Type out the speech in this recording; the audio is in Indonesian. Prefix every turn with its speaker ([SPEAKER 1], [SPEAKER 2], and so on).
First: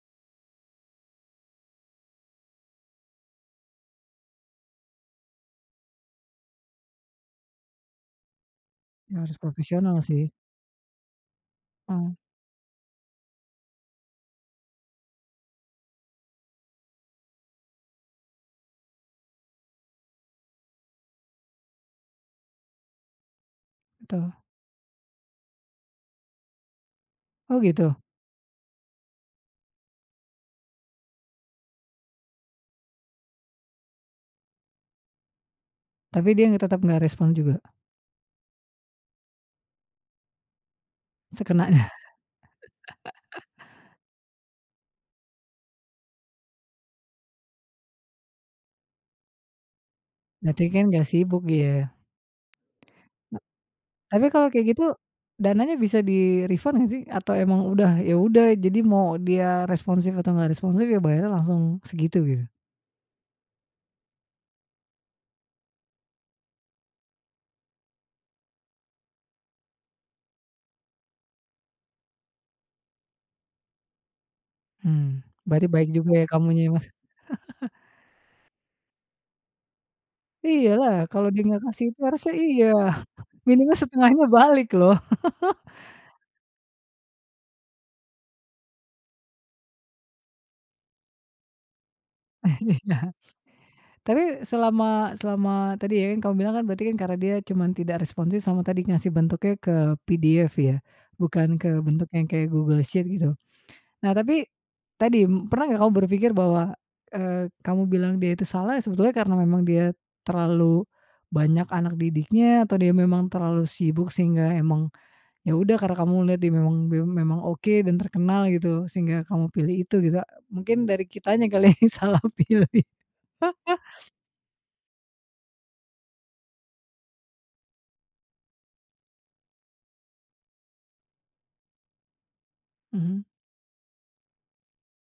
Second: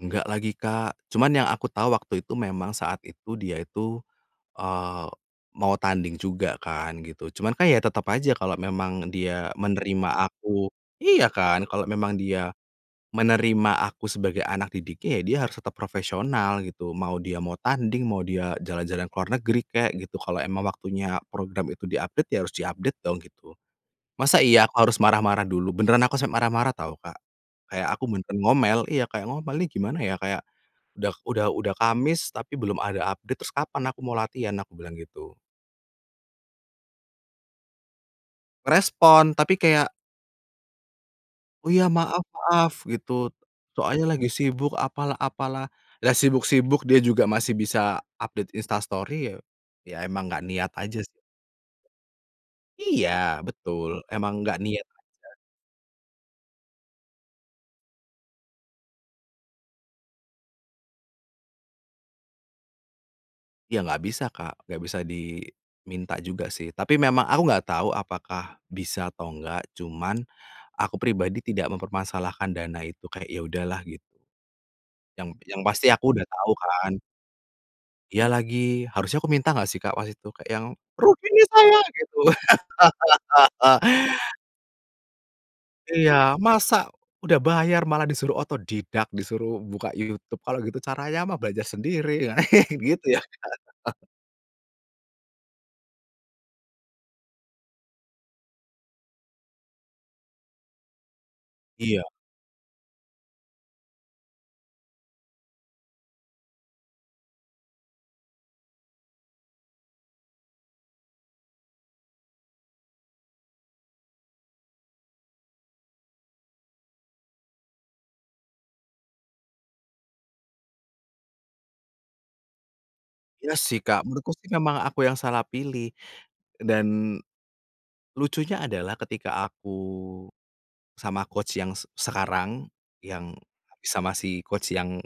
[SPEAKER 1] Enggak lagi Kak, cuman yang aku tahu waktu itu memang saat itu dia itu, eee, mau tanding juga kan gitu, cuman kan ya tetep aja kalau memang
[SPEAKER 2] Ya harus
[SPEAKER 1] dia
[SPEAKER 2] profesional
[SPEAKER 1] menerima
[SPEAKER 2] sih.
[SPEAKER 1] aku iya kan, kalau memang
[SPEAKER 2] Mmm.
[SPEAKER 1] dia menerima aku sebagai anak didiknya, ya dia harus tetap profesional gitu, mau dia mau tanding, mau dia jalan-jalan ke luar negeri kek gitu, kalau emang waktunya program itu di-update ya, harus di-update dong gitu.
[SPEAKER 2] Betul.
[SPEAKER 1] Masa iya aku harus marah-marah dulu? Beneran aku sampe marah-marah tau Kak,
[SPEAKER 2] Oh
[SPEAKER 1] kayak
[SPEAKER 2] gitu.
[SPEAKER 1] aku menten ngomel, iya kayak ngomel, "Nih gimana ya" kayak, "udah udah udah Kamis, tapi belum ada update, terus kapan aku mau latihan?" Aku bilang gitu.
[SPEAKER 2] Tapi dia tetap enggak respon juga?
[SPEAKER 1] Respon tapi kayak "Oh iya
[SPEAKER 2] Sekenanya.
[SPEAKER 1] maaf maaf," gitu, soalnya lagi sibuk apalah apalah, lah sibuk-sibuk dia juga masih bisa update Insta Story ya, ya emang gak
[SPEAKER 2] Berarti
[SPEAKER 1] niat
[SPEAKER 2] kan
[SPEAKER 1] aja s
[SPEAKER 2] gak sibuk dia.
[SPEAKER 1] Iya, betul.
[SPEAKER 2] Tapi
[SPEAKER 1] Emang
[SPEAKER 2] kalau
[SPEAKER 1] gak
[SPEAKER 2] kayak
[SPEAKER 1] niat
[SPEAKER 2] gitu,
[SPEAKER 1] aja.
[SPEAKER 2] dananya bisa di-refund gak sih? Atau emang udah, ya udah jadi mau dia responsif atau gak responsif ya bayarnya langsung segitu, gitu?
[SPEAKER 1] Ya gak bisa Kak, gak bisa di minta juga sih, tapi memang aku nggak tahu apakah bisa atau enggak, cuman aku pribadi tidak mempermasalahkan dana itu, kayak ya udahlah, git
[SPEAKER 2] Mmm,
[SPEAKER 1] Yang yang
[SPEAKER 2] berarti
[SPEAKER 1] pasti
[SPEAKER 2] baik
[SPEAKER 1] aku
[SPEAKER 2] juga
[SPEAKER 1] udah
[SPEAKER 2] ya
[SPEAKER 1] tahu
[SPEAKER 2] kamunya ya Mas.
[SPEAKER 1] kan. Iya lagi, harusnya aku minta gak sih Kak waktu itu kayak yang,
[SPEAKER 2] Iyalah,
[SPEAKER 1] "Rugi
[SPEAKER 2] kalau dia
[SPEAKER 1] nih
[SPEAKER 2] enggak
[SPEAKER 1] saya!"
[SPEAKER 2] kasih itu
[SPEAKER 1] gitu.
[SPEAKER 2] harusnya iya. Minimal setengahnya balik loh.
[SPEAKER 1] Iya, "Masa udah bayar malah disuruh otodidak, disuruh buka YouTube, kalau gitu caranya mah belajar sendiri ya!" gitu
[SPEAKER 2] Iya.
[SPEAKER 1] ya.
[SPEAKER 2] Tapi selama selama tadi ya, kamu bilang kan berarti kan karena dia cuman tidak responsif sama tadi ngasih bentuknya ke PDF ya, bukan ke
[SPEAKER 1] Iya.
[SPEAKER 2] bentuknya yang kayak Google Sheet gitu. Nah tapi tadi pernah gak kamu berpikir bahwa, eee, kamu bilang dia itu salah, ya sebetulnya karena memang dia terlalu banyak anak didiknya, atau dia memang terlalu sibuk sehingga emang, ya udah karena kamu melihat dia memang bia memang oke dan terkenal gitu sehingga kamu pilih itu gitu, mungkin dari kitanya kali yang salah pilih.
[SPEAKER 1] Iya sih Kak, menurutku sih emang aku yang salah pilih. Dan lucunya adalah ketika aku sama coach yang se sekarang,
[SPEAKER 2] Mhm.
[SPEAKER 1] yang sama si coach yang